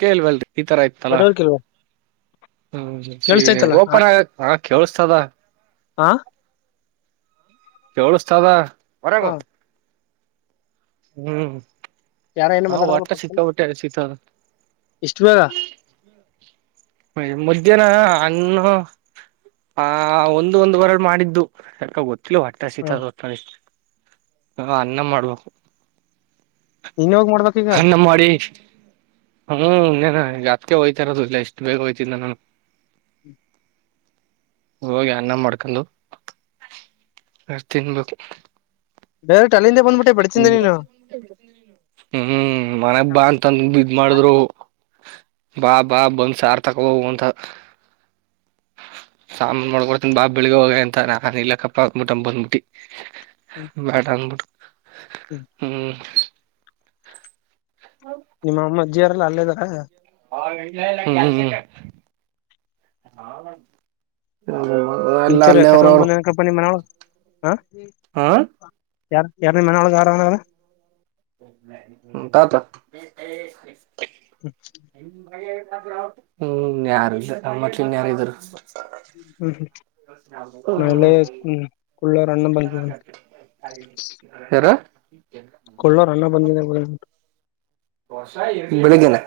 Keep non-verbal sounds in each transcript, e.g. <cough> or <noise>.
ಕೇಳ್ವಲ್ರಿ. ಈತರ ಇತ್ತಲ್ಲ ನೆಟ್ವರ್ಕ್ ಇಲ್ವಾ ಹ್ಮ ಕೇಳಿಸ್ತೈತಲ್ಲ ಆ- ಓಪನ್ ಆಗ ಹ ಕೇಳ್ಸ್ತದ. ಆ ಕೇಳುಸ್ತದಾ ಹೊರಗೂ ಹ್ಮ್ ಯಾರ ಏನು ಹಾ ಮಾತಾಡ್ತವ್ರಲ್ಲ ಒಟ್ಟ ಪಕ್ಕದಲ್ಲಿ ಸಿಕ್ಕಾಬಿಟ್ಟೆ ಸಿಗ್ತದ ಇಷ್ಟ್ ಬೇಗ. ಹೇ ಮಧ್ಯಾಹ್ನ ಹಣ್ಣು ಆ ಒಂದು ಒಂದುವರೆಲಿ ಮಾಡಿದ್ದು ಯಾಕ ಗೊತ್ ಒಟ್ರಾಸಿ ಹಾ <unintelligible> ಹಾ ಅನ್ನ ಮಾಡ್ಬೇಕು. ಇನ್ ಹೋಗ ಮಾಡ್ಬೇಕ್ ಈಗ? ಅನ್ನ ಮಾಡಿ ಹ್ಮ್ ಇನ್ನೇನು ಅದಿಕ್ಕೆ ಹೋಯ್ತಾ ಇರೋದು, ಇಲ್ಲ ಇಷ್ಟು ಬೇಗ ಹೋಯ್ತಿದ್ದ ನಾನು ಹೋಗಿ ಅನ್ನ ಮಾಡ್ಕೊಂಡು ಅಷ್ ತಿನ್ಬೇಕು. ಡೈರೆಕ್ಟ್ ಅಲ್ಲಿಂದ ಬಂದ್ಬಿಟ್ಟೆ ಬಿಡ್ತಿಂದೆ ನೀನು ಹ್ಮ್ ಮನೆ ಬಾ ಅಂತಂದ ಇದ್ ಮಾಡಿದ್ರು ಬಾ ಬಾ ಬಂದ್ ಸಾರ್ ತಕೋ ಹೋಗು ಅಂತ ಸಾಂಬರ್ ಮಾಡ್ಕೊಡ್ತನ್ ಬಾ ಬೆಳಿಗ್ಗೆ ಹೋಗೆ ಅಂತ ನಾ ಇಲ್ಲಕ್ಕಪ್ಪ ಅಂದುಬಿಟ್ಟನ್ ಬಂದ್ಬಿಟ್ಟಿ. ಹ್ಮ್. ಬೇಡ ಅನ್ಬಿಟ್ <inaudible> ಹ್ಮ್ <unintelligible> ನಿಮ್ಮ ಅಮ್ಮ ಅಜ್ಜಿಯರೆಲ್ಲ ಅಲ್ಲೇ ಇದಾರ. ಹೂ ಹೂ ಹ್ ಹ್ಮ್ ಎಲ್ಲ ಇಂತರ್ ಅಲ್ಲೇ ಅವ್ರವ್ರು <unintelligible> ನಿಮ್ಮ ಮಾವ. ಹ ಯಾರ್ ಯಾರು ನಿಮ್ಮ ಮನೆ ಒಳಗೆ ಅವ್ರರಲ. ಹ್ಮ್ ತಾತ <unintelligible> ಹ್ಮ್ ಹ್ಮ್ ಯಾರು ಇಲ್ಲ ಅ ಮತ್ತ್ ಇನ್ಯಾರು ಇದ್ರು. ಹ್ಮ್ ನಾ ಇಲ್ಲೇ ಹ್ಮ ಹ್ಮ್ ಕೊಳ್ಳೋರ್ ಅಣ್ಣ ಬಂದಿದ್ದಾನೆ ಯಾರ? <unintelligible> ಕೊಳ್ಳೋರ್ ಅಣ್ಣ ಬಂದಿದಾನ್ <unintelligible> ಬೆಳಗ್ಗೆನೇ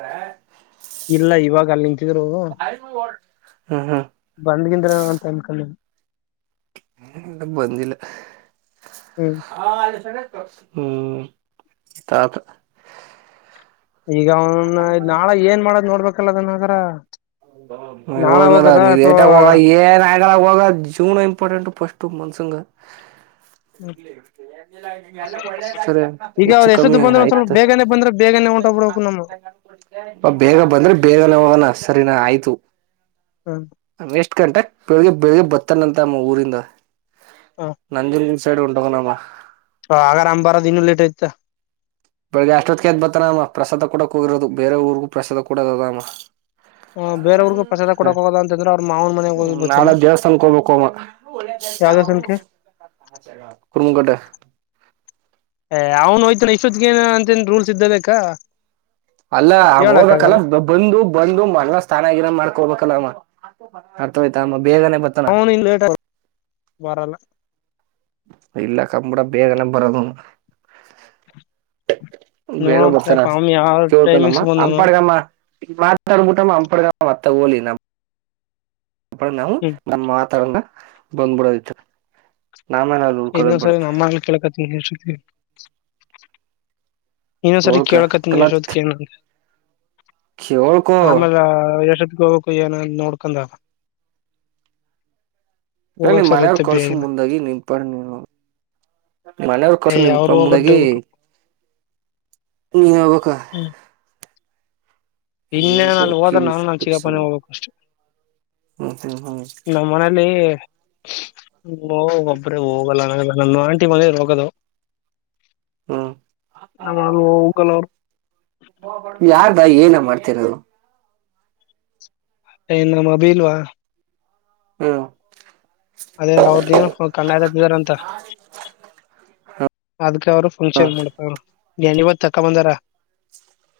ಇಲ್ಲ ಇವಾಗ ಅಲ್ಲಿ ನಿಂತ್ ದ್ರು ಹ್ಮ್ ಬಂದ್ಗಿಂದ್ರ ಅಂತ ಅನ್ಕೊಂಡೆ ಬಂದಿಲ್ಲ ಹ್ಮ್ ಹಾ ಅಲ್ಲಿ <unintelligible> ಹ್ಮ್ ತಾತ ಈಗ ಅವ, ನಾಳೆ ಏನ್ ಮಾಡೋದ್ ನೋಡ್ಬೇಕ <unintelligible> <unintelligible> ಏನ್ ಅಥವಾ ಹ ಜೀವನ ಇಂಪಾರ್ಟೆಂಟ್ ಫಸ್ಟ್ ಮನ್ಸಂಗ. ಸರಿ ಈಗ ಹೆಚ್ಚು ಅವ್ರ ಕಮ್ಮಿ ಎಷ್ಟೊತ್ತು ಬಂದ್ರೆ ಒಂದ್ ಸ್ವಲ್ಪ ಆಯ್ತು ಬೇಗನೆ ಬಂದ್ರೆ ಬೇಗನೆ ಹೊಂಟೋಗ್ಬಿಡ್ಬೇಕು ನಮ್ಮ ಬೇಗ ಬಂದ್ರೆ ಬೇಗಾನೆ ಹೋಗನ ಆಯ್ತು ಹ್ಮ್ ಎಷ್ಟು ಗಂಟೆ? ಬೆಳಗ್ಗೆ ಬೆಳಿಗ್ ಬರ್ತಾನಂತಮ್ಮ ಊರಿಂದ ನಂದ ಒಂಟೋಗನ ಅವ ಹ, ಹಾಗರ ಅವ್ನ್ ಬಾರದಿನ್ನ ಲೇಟ್ ಐತ. ಬೆಳಗ್ಗೆ ಅಷ್ಟೊತ್ತ ಎದ್ ಬರ್ತಾನ ಅವನು. ಪ್ರಸಾದ ಕೂಡಕ್ ಹೋಗಿರೋದು ಬೇರೆ ಊರ್ಗೂ ಪ್ರಸಾದ ಕೂಡಕ ಹೊಗಾನ್ ಅವ ಬೇರೆಯವ್ರಿಗೂ ಪ್ರಸಾದ ಕೊಡಕ್ ಹೋಗೋದ ಅಂತಂದ್ರೆ ಅವ್ರ ಮಾವನ್ ಮನೆಗ್ ಹೋಗಿ ಬರ್ತಾನ ನಾಳೆ ದೇವಸ್ಥಾನಕ್ಕೆ ಹೋಗಬೇಕು ಅವ, ಯಾವ್ದೋ ಸಂಖ್ಯೆ ಕುರ್ಮಗಡ್ಡೆ. ಏ.. ಅವ್ನ್ ಹೊಯ್ತಾನ ಇಷ್ಟೊತ್ತಿಗೆ ಏನಂತೆ ರೂಲ್ಸ್ ಇದ್ದಬೇಕಾ? ಅಲ್ಲ ಹೇಳಕ್ ಹೋಗ್ಬೇಕಲ್ಲ ಆಗಲ್ಲ ಬಂದು, ಬಂದು ಮನ್ಯಾಗ ಸ್ನಾನ ಆಗಿರ ಮಾಡ್ಕೋಬೇಕ <unintelligible> ಅರ್ಥ ಆಯ್ತಾ ಅವನು ಇನ್ನ ಲೇಟ.. ಬರಲ್ಲ ಇಲ್ಲ ಕಣ್ ಬಿಡ. ಬೇಗನೆ ಬರದು ಅವ್ನು. ಬೇಗ ಬರ್ತಾರ? ನೋಡಂತಪ್ಪ ಅವನ್ ಯಾವ ಕೇಳ್ಕಂದಮ್ಮ ಟೈಮಿಂಗ್ಸ್ ಬಂದನು <unintelligible> ಮಾತಾಡ್ಬಿಟ್ಟ <unintelligible> ನಮ್ಮಲ್ಲಿ ಅ ನಾವು ಹ್ಮ್ ನಮ್ಮ ವಾತಾವರಣ ಬಂದ್ಬಿಡ್ಬೋಡಿತ್ತು ಇನ್ನೊಂದ ಸರಿ ನಮ್ಮ ಮಗಳನ್ನ ಕೇಳ್ಕತ್ತೀನಿ. <unintelligible> ಇನ್ನೊಂದ್ ಸರಿ ಹೇಳ್ಕ ಕೇಳ್ಕತ್ತೀನಿ ಯಶೋದ್ಕೆನಾ ಅಂದೇ ಕೇಳ್ಕೊ ಆಮೇಲೆ ಆ ಯಶೋ ಕೇಳ್ಕೊ ಏನಂದ ನೋಡ್ಕೊಂಡ ಏ.. ಹೋಗಕ್ ನಿನ್ ಸರಿ ಮನೆಯವ್ರ ಇರ್ತ ಕಳ್ಸ ಬೇಗನೆ ಮುಂದಾಗಿ, ನಿನ್ ಪಾಡಿಗ್ ನೀನೋಗು. ಮನೆಯವ್ರ ಏ ಕಳ್ಸ ಅವ್ರು ನಿನ್ಕ ಹೋಗೋದ್ ಮುಂದಾಗಿ ಡೌಟ್ ನೀ ಹೊಬೇಕ ಹ್ಮ್ ಇನ್ನೇನ್ ಅಲ್ ಹೋದ್ರೆ ಕಿವಿ ನಾನು ನನ್ ಚಕಪ್ಪನೆ ಹೋಗ್ಬೇಕು ಅಷ್ಟೆ. ಹ್ಮ್ ಹ್ಮ್ ಹ್ಮ್ ನಮ್ಮ ಮನೇಲಿ ಹ್ಮ್ ಒಬ್ರೆ ಹೋಗಲ್ಲ ನಾವೆಲ್ಲ. ನಮ್ಮ ಆಂಟಿ ಮನೆ ರೋಗದು ಹ್ಮ್ <unintelligible> ನೋ ಕಲರ್ ಯಾರ್ದ ಏನ ಮಾಡ್ತಿರೋರು? ಅ ನಮ್ ಅಬಿಲ್ವಾ ಹ್ಮ್ ಅದೇ ಅವ್ರ್ ದೇನು <unintelligible> ಹತಿದಾರ ಅಂತ. ಅದ್ ಅವ್ರು ಹ್ಮ್ ಫಂಕ್ಷನ್ ಮಾಡ್ತರ. ಜನಿವತ್ ತಕ್ಕ ಬಂದಾರ.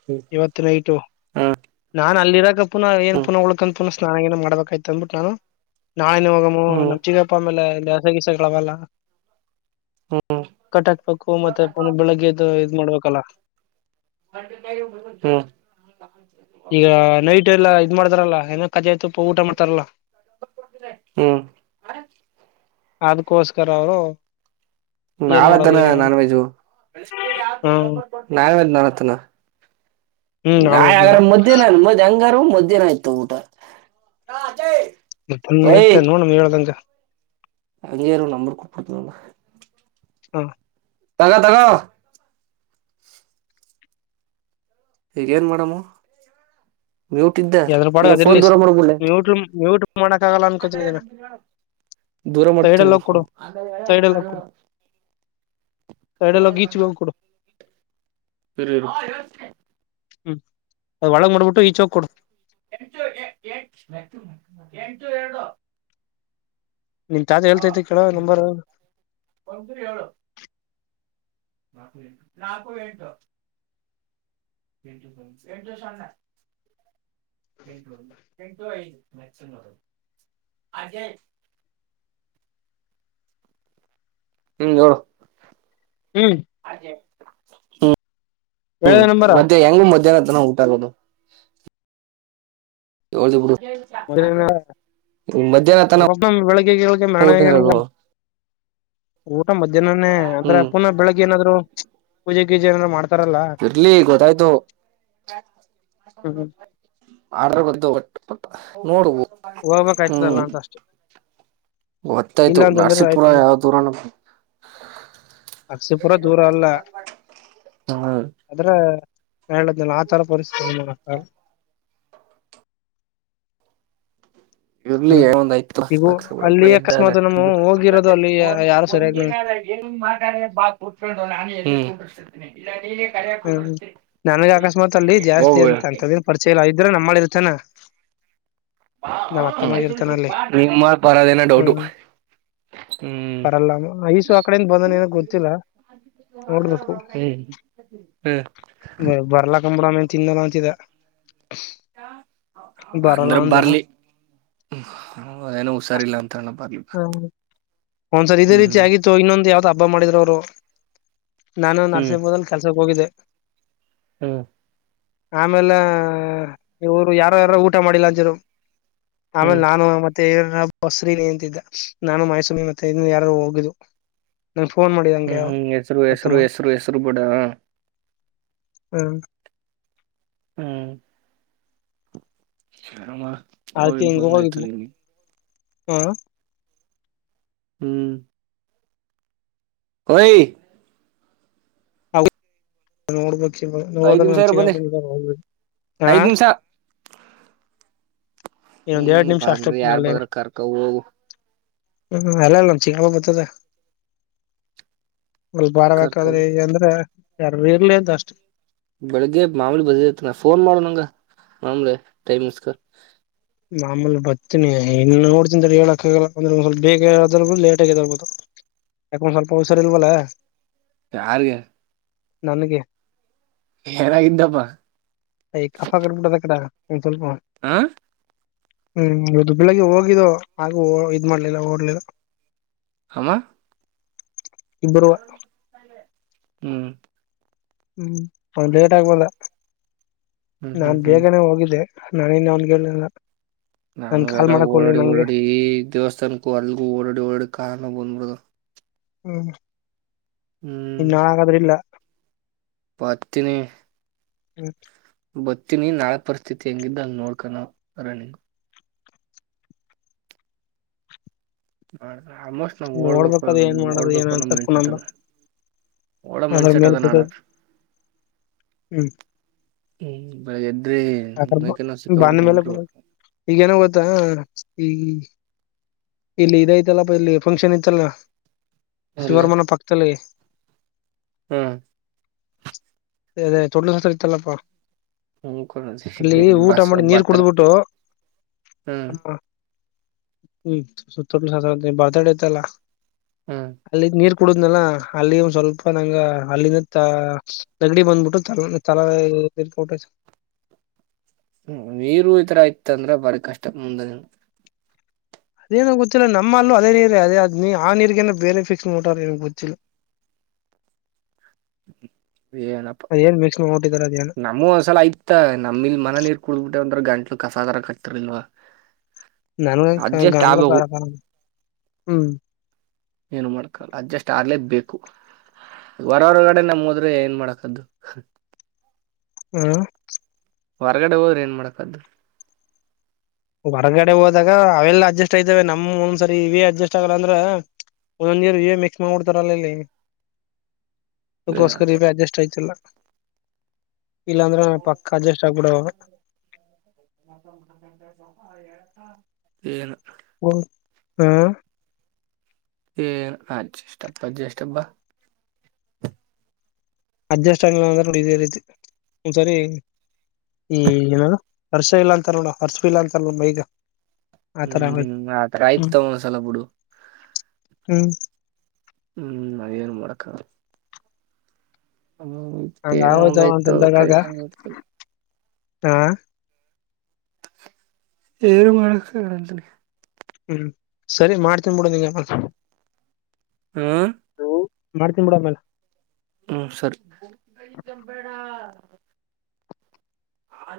ಹ್ಮ್ ಇವತ್ ನೈಟು ಹ್ಮ್ ನಾ ಅಲ್ಲಿರಾಕ ಪುನ್ ಪುನ ಹ್ಮ್ ಏನು ಉಳ್ಕಂತ್ ಅನ್ಸ್ ಸ್ನಾನ ಗಿನ ಮಾಡ್ಬೇಕಾಯ್ತು ಅಂದಬಿಟ್ಟು ನಾನು ನಾಳೆನೇ ಹೋಗಮು ಹ್ಮ್ ನಮ್ ಚಿಗಪ್ಪ ಆಮೇಲೆ <unintelligible> ಹ್ಮ್ ಕಟ್ಟಾಕ್ ಬೇಕು ಮತ್ತೆ ಪುನ ಬೆಳಿಗ್ಗೆದು ಇದ್ ಮಾಡ್ಬೇಕಲ್ಲ ಹ್ಮ್ <unintelligible> ಅಜ ತುಪ್ಪ ಊಟ ಮಾಡ್ತಾರಲ್ಲ ಹ್ಮ್ ಅದಕೋಸ್ಕರ ಅವರು ಏನ್ ನಾಳತನ ಮಾಡೋದು ನಾನ್ ವೆಜ್ಜು ಹ್ಮ ನಾನ್ ವೆಜ್ ನಾಳೆ ತನ ಹ್ಮ್ ನಾಳೆ ಆಳ್ವೈದ್ನ ಹಾಗರ ಮದ್ಯಾನ <unintelligible> ಹಂಗಾರು ಮಧ್ಯಾಹ್ನ ಆಯ್ತು ಊಟ ಹಾ ಅಜಯ್ ಮದೊಮ್ಮೆ ಐತೆ ನೋಡಮ ಹೇಳ್ದಂಗ ಅ ಏರು ನಂಬರ್ ಕೊಟ್ಬಿಡ್ತಿನಲ್ಲ ಹ್ಮ್ ತಗ ತಗೋ ಈಗೇನ್ ಮಾಡಮು ಯು ತಿದ್ದೆ ಎದ್ರ ಪಾಡ ಈಗ ಫೋನ್ ಅದಿರ್ಲಿ ದೂರ ಮಾಡ್ಬುಡ್ಲೆ ಮ್ಯೂಟ್ ಮ್ಯೂಟ್ ಮಾಡಕ್ ಆಗಲ್ಲ ಅನ್ಕೋತೀನಿ ಇದನ್ನ ದೂರ ಸೈಡಲ್ಲಿ ಮಾಡ್ತಿನಿರ್ ಹೋಗ್ ಕೊಡು ಫೋನ್ ಸೈಡಲ್ಲಿ ಹೋಗ್ ಕೊಡು ಸೈಡಲ್ಲಿ ಹೋಗಿ ಈಚೆಗ್ ಹೋಗ್ ಕೊಡು ಇರು ಇರು ಹ್ಮ್ ಅದ್ ಒಳಗ್ ಮಾಡ್ಬಿಟ್ಟು ಈಚೋಗ್ ಕೊಡು. <unintelligible> ನಿನ್ ತಾತ ಹೇಳ್ತೈತಿ ಕೇಳ ನಂಬರು. ನಾಕು ಎಂಟು ು ಸು ಮ ಅ <unintelligible> ಹ್ಮ್ ನೋ ಹ್ಮ್ ಹ ಹ್ಮ ಹೇಳ್ದೆ ನಂಬರ ಮತ್ತೆ ಯಂಗ್ ಮಧ್ಯಾಹ್ನ ತನ ಊಂಟಾರದು ಯಳ ಬಿಡಿ <unintelligible> ಮಧ್ಯಾಹ್ನ ತನ ಬೆಳಗ್ಗೆ ಊಟ್ ಹೋಗೊದು ಹ ಮಧ್ಯಾಹನೇ ಆ ಪುನಃ ಬೆಳಗ್ ಏನಾದ್ರು ಪೂಜೆ ಗೀಜ ಏನಲ್ಲ ಮಾಡ್ತಾರೆ ಇರ್ಲಿ ಗೊತ್ತಾಯ್ತು ಹ್ಮ್ ಮಾಡ ಗೊತ್ತು ಒಟ್ಟ ನೋಡುವುದು ಹೋಗ್ಬೇಕ ಆಯ್ತದಲ್ಲ ಅಂತ ಅಷ್ಟೇ ಗೊತ್ತಾಯ್ತು ಇಲ್ಲಾ ಅಂತಂದ್ರೆ ನರಸೀಪುರ ಆಯ್ತು ಯಾವ ದೂರನ ಅರಸಿಪುರ ದೂರ ಅಲ್ಲ ಹ ಅದ್ರೆ ಹೇಳಿದೇನ <unintelligible> <unintelligible> ಇರ್ಲಿ ಹ್ಮ್ ಒಂದ್ ಐ ಈಗೂ ಅಲ್ಲಿ ಎದ ಅಕಸ್ಮಾತ್ ನಮ್ಮ ಏ <inaudible> ಹೋಗಿರೋದು ಅಲ್ಲಿ ಯಾರು ಸರಿಯಾಗಿ ನ <unintelligible> ಾನ ಇಲ್ಲ ನೀ ಹ್ಮ್ ನನಗ್ ಅಕಸ್ಮಾತ್ ಅಲ್ಲಿ ಜಾಸ್ತಿ ಹೋಗುವ ಅಂತ ಅಂತನ್ ಪರಿಚಯ ಆಯ್ತು ಇದ್ರ ನಮ್ಮ ಮಾಡಳಿರ್ತೇನಾ ನಿಮ್ಮ ಪರದೇನ ಡೌಟು ಹ್ಮ್ ಹ್ಮ್ ಬರಲ್ಲ ಐಸು ಆ ಕಡೆಯಿಂದ ಬಂದನ ಏನ ಗೊತ್ತಿಲ್ಲ ಹ್ಮ್ ಹ್ಮ್ ಬರ್ಲ ಕಂಬಲಾನ ತಿನ್ನಲ್ಲ ಅಂತಿದೆ ಅಂದ್ರೆ ಅಂದ ಬರ್ಲಿ ಅದಏನ ಹುಷಾರಿಲ್ಲ ಅಂತಾರಣ ಬರ್ಲಿ ಒಂದ್ರ್ ಇದೇ ರೀತಿ ಹ್ಮ್ ಆಗಿತ್ತು ಇನ್ನೊಂದು ಯಾವ್ದ್ ಹಬ್ಬ ಮಾಡಿದ್ರರು ಅವರು ನಾನು ಹ್ಮ್ ನರ್ಸಿಬೋದಲ್ ಕೆಲ್ಸಕ್ಕೆ ಹೋಗಿದ್ದೆ <inaudible> ಹ್ಮ್ ಆಮೇಲೆ ಇವರು ಯಾರ ಯಾರ ಊಟ ಮಾಡಿಲ್ಲ ಅಂಜರು ಆಮೇಲೆ ಹ್ಮ್ ನಾನು ಮತ್ತೆ ತೇವ್ರ ಬಸ್ರನ ಎಂತಿದ್ದ ನಾನು ಮೈಸೂಮಿ ಮತ್ತೆ ಇನ್ನು ಯಾರು ಹೋಗಿದು ಹ್ಮ್ ಹ್ಮ್ ಹೆಸರು ಹೆಸರು ಹೆಸರು ಹೆಸರು ಬೂಡ ಹ್ಮ್ ಹ್ಮ್ ಅವ್ರಿಗ್ ಬಂದಾಯ್ತು <unintelligible> ಹಾ ಹ್ಮ್ ಒಯಿ ಹೌ ನೋಡ್ಬ ಐದ್ ಹೋದ್ರೆ ನಿಮಿಷ ನಮ್ ಇರು ಬಂದೆ ಚಿಕಪ್ಪ ಜೊತೆನೆ ಹೋಗ್ಬೇಕು ಹ ಐದ್ ನಿಮಿಷ ಹ್ಮ್ ಬಂದ್ರಿ ಅಷ್ಟೊತ್ತಿನ ಯಾರ್ ಅಲ್ಲೇನ ಬದ್ರ ಕರ್ಕ ಹೋಗು. ಹ್ಮ್ ಅಲ್ಲ ನಮ್ ಚಿಕ್ಕಪ್ಪ ಬತ್ತದ. ಒಲ್ ಕರ್ಕ ಬಾರಬಕಾದ್ರಿ ಅಂದ್ರ ಕರ್ ಇರ್ಲಿ ಅಂತ ಅಷ್ಟೇ. ಬೆಳಿಗ್ಗೆ ಮಾಮೂಲಿ ಬದೈತ್ ನ ಫೋನ್ ಮಾಡೋ ನಂಗ ಮಾಮುಲಿ ಟೈಮಿಂಗ್ಸ್ ಗ. ಮಾಮಲ್ ಬರ್ತೀನಿ ಇನ್ನು ನೋಡ್ತಿನ್ ತಡಿ ಹೇಳಕಾಗಲ್ಲ ಅಂದ್ರೆ ಒಂದ್ ಸ್ವಲ್ಪ ಬೇಗ ಏಳೋದ್ರು ಬದ್ಲ್ ಲೇಟ್ ಆಗ್ ಎದ್ದೇಳ್ಬೋದು ಯಾಕ ಒಂದ್ ಸ್ವಲ್ಪ ಹುಷಾರ್ ಇಲ್ವಲ್ಲ. ಯಾರಿಗೆ? ನನಿಗೆ ಏನಾಗಿದ್ದಪ್ಪಾ ಕಫಾ ಕಟ್ಬಿಟ್ಟದೆ ಕದ ಇನ್ ಸ್ವಲ್ಪ ಹ ಹ್ಮ್ ಇದು ಬೆಳಗ್ ಹೋಗಿದ್ದೋ ಹಾಗು ಇದ್ ಮಾಡ್ಲಿಲ್ಲ ಓಡ್ಲಿಲ್ಲ. ಹಮ ಇಬ್ಬರು ಹ್ಮ್ ಹ್ಮ್ ಆವ್ನ್ ಲೇಟ್ ಆಗಿ ಬಲ್ಲ ಹ್ಮ್ ಹ್ಮ್ ನಾನ್ ಹ್ಮ್ ಬೇಗನೆ ಹೋಗಿದ್ದೆ. ನವಿನ್ ಅವ್ನ್ಗೇನಿಲ್ಲ. ನಾನು ಎಲ್ಲ ಓಡಾಡಿ ಓಡಾಡಿ ಈ ದೇವಸ್ಥಾನಕ್ಕೂ ಅಲ್ಗು ಓಡಾಡಿ ಓಡಾಡಿ ಕಲ್ನೋವ್ ಬಂದ್ಬಿಡ್ದ. ಹ್ಮ್ ಇನ್ನು ಹಾಗಾದ್ರಿಲ್ಲ. ಬರ್ತೀನಿ ಹ್ಮ ಬತೀನಿ ನಾಳೆ ಪರಿಸ್ಥಿತಿ ಹೆಂಗಿದ್ದ ಹಂಗ್ ನೋಡ್ಕೊಂಡ್ ನಾವ್ ರನ್ನಿಂಗ್ ಹಾ ಅಣ ಆಲ್ಮೋಸ್ಟ್ ನಾವ್ ಓಡ್ಬೇಕು ನೋಡ್ಬೇಕದ ಏನ್ ಮಾಡೋದು ಏನ ಓಡ್ಬೇಕು ಅನ್ ಅಂತ ಮೈಂಡ್ಸೆಟ್ ಪುನಂದು ಅದ ಓಡ ಅದ್ರ ಮೈಂಡ್ಸೆಟ್ ಮೇಲೆ ಅದ ನಾಳೆ. ಕೂತದ ಹ್ಮ್ ಬೆಳಗ್ಗೆ ಎದ್ದ್ ಅ ಬ ಬಂದ ಮೇಲೆ <unintelligible> ಈಗೇನು ಗೊ ಆ ಈ ಇಲ್ಲಿ ಇದೈತಲ್ಲ ಇಲ್ಲಿ ಫಂಕ್ಷನ್ ಇತ್ತಲ್ಲ ಎಲ್ಲಿ ಶಿವರ್ ಮನೆ ಪಕ್ದಲ್ಲಿ ಹ್ಮ್ ದೆ ಅದೆ ತೊಟ್ಲು ಶಾಸ್ತ್ರ ಇತಲ್ಲಪ್ಪ ಹ್ಮ ಅಲ್ಲಿ ಊಟ ಮಾಡಿ ನೀರ್ ಕುಡುದ್ಬಿಟ್ಟು ಹ್ಮ್ <unintelligible> ಹ್ಮ್ ಸುತ್ತ <unintelligible> ಹ್ಮ್ ಅಲ್ಲಿದ್ ನೀರ್ ಕುಡುದ್ನಲ್ಲ ಅಲ್ಲಿ ಒಂದ ಸ್ವಲ್ಪ ನಂಗ ಅಲ್ಲಿಂದ ತ ನೆಗಡಿ ಬಂದ್ಬಿಟ್ಟು ತಲ್ ತಲ ಇರ್ <unintelligible> ಹ್ಮ ನೀರು ಈತರ ಇತ್ ಅಂದ್ರ ಬಾರಿ ಕಷ್ಟ ಮುಂದ ಅದೇನೋ ಗೊತ್ತಿಲ್ಲ ನಮ್ಮ ಅಲ್ಲೂ ಅದೇ ನೀರೆ ಅದೇ ಅದ್ ನೀ ಆ ನೀರ್ಗನ ಬೇರೆ ಫಿಕ್ಸ್ ಮಾಡ್ಬಿಟ್ಟಾರ ಏನೋ ಗೊತ್ತಿಲ್ಲ. ಏನ್ ಮಿಕ್ಸ್ನು. ನಮ್ಮಗು ಒಂದ್ಸಲ ಆಯ್ತ ನಮ್ಮಿಲ್ ಮನೆ ನೀರ್ ಕುಡ್ಬಿಟ್ಟೆ ಒಂದ್ತರ ಗಂಟ್ ದು ಕಸ ಅದ್ರ ಕಟ್ ತಿರ್ಲಿಲ್ವಾ. ನನ್ಗ ಅಡ್ಜಸ್ಟ್ ಗಂಡ್ಲು ಆಗ್ಬೇಕು ಕಾರ ಹ್ಮ್ ಏನು ಮಾಡ್ಕಲ್ಲ ಅಡ್ಜಸ್ಟ್ ಆಗ್ಲೇ ಬೇಕ್ ಹೊರ ಹೊರಗಡೆ ನಮ್ ಹೋದ್ರೆ ಏನ್ ಮಾಡಕದ್ದು. ಹ್ಮ್ ಹೊರ್ಗಡೆ ಹೋದ್ರೆ ಏನ್ ಮಾಡಕದ್ದು. ಹೊರಗಡೆ ಹೋದಾಗ ಅವೆಲ್ಲ ಅಡ್ಜಸ್ಟ್ ಆಯ್ತವೆ ನಮ್ ಒಂದ್ಸರಿ ಇವೆ ಅಡ್ಜಸ್ಟ್ ಆಗಲ್ಲ ಅಂದ್ರ ಒಂದೊಂದ್ ನೀರು ಇವೆ ಮಿಕ್ಸ್ ಮಾಡ್ಬಿಡ್ತಾರಲ್ಲ ಇಲ್ಲಿ. ಅದುಕ್ಕೋಸ್ಕರ ಏನಪ್ಪ ಇವೆ ಅಡ್ಜಸ್ಟ್ ಆಯ್ತಿಲ್ಲ. ಇಲ್ಲಾಂದ್ರೆ ನ ಪಕ್ಕ ಅಡ್ಜಸ್ಟ್ ಆಗ್ಬಿಡವ. ಏನ. ಓ ಹ್ಮ. ಏನ್ ಅಜೆಸ್ಟ್ ಪಜೇಷ್ಠ ಬ. ಅಡ್ಜಸ್ಟ್ ಆಗ್ಲಿಲ್ಲ ಅಂದ್ರೆ ನೋಡ್ ಇದೇ ರೀತಿ ಒಂದ್ಸರಿ. ಈ ಏನದು ಹರ್ಷ್ ಸ್ಟ ಇಲ್ಲ ಅಂತರ್ ನೋಡು ಹರ್ಷ್ ಫೀಲ್ ಅಂತಾರ ನೋಡ್ ಮೈಗ. ಆತರ ಹ್ಮ್ ಆಗೋಯ್ತು ಹ್ಮ್ ಆತರ ಹ್ಮ್ ಆಯ್ತು ಒಂದ್ ಒಂದ್ಸಲ ಬಿಡು. ಹ್ಮ್ ಹ್ಮ್ ಅದೇನು ಮಾಡಕ್ಗಲ್ಲ. ಹ್ಮ ಹಂಗ ಏನೋ ಒಂದ್ ಆಗೋಯ್ತವ ಆಯ್ತು ಅಂತಂದಾಗಾಗ ಹೋಗತ್ತಗೆ. ಹಾ ಏರು ಮಾಡಕ್ಗಳ ಅಂತಿನಿ. ಹ್ಮ್ ಸರಿ ಮಾಡ್ತೀನ್ ಬಿಡು ನಿಂಗೆ ಒಂದ್ಸತಿ. ಹ್ಮ ಮಾಡ್ತೀನ್ ಬಿಡು ಆಮೇಲೆ. ಹ್ಮ್ ಸರಿ. <unintelligible>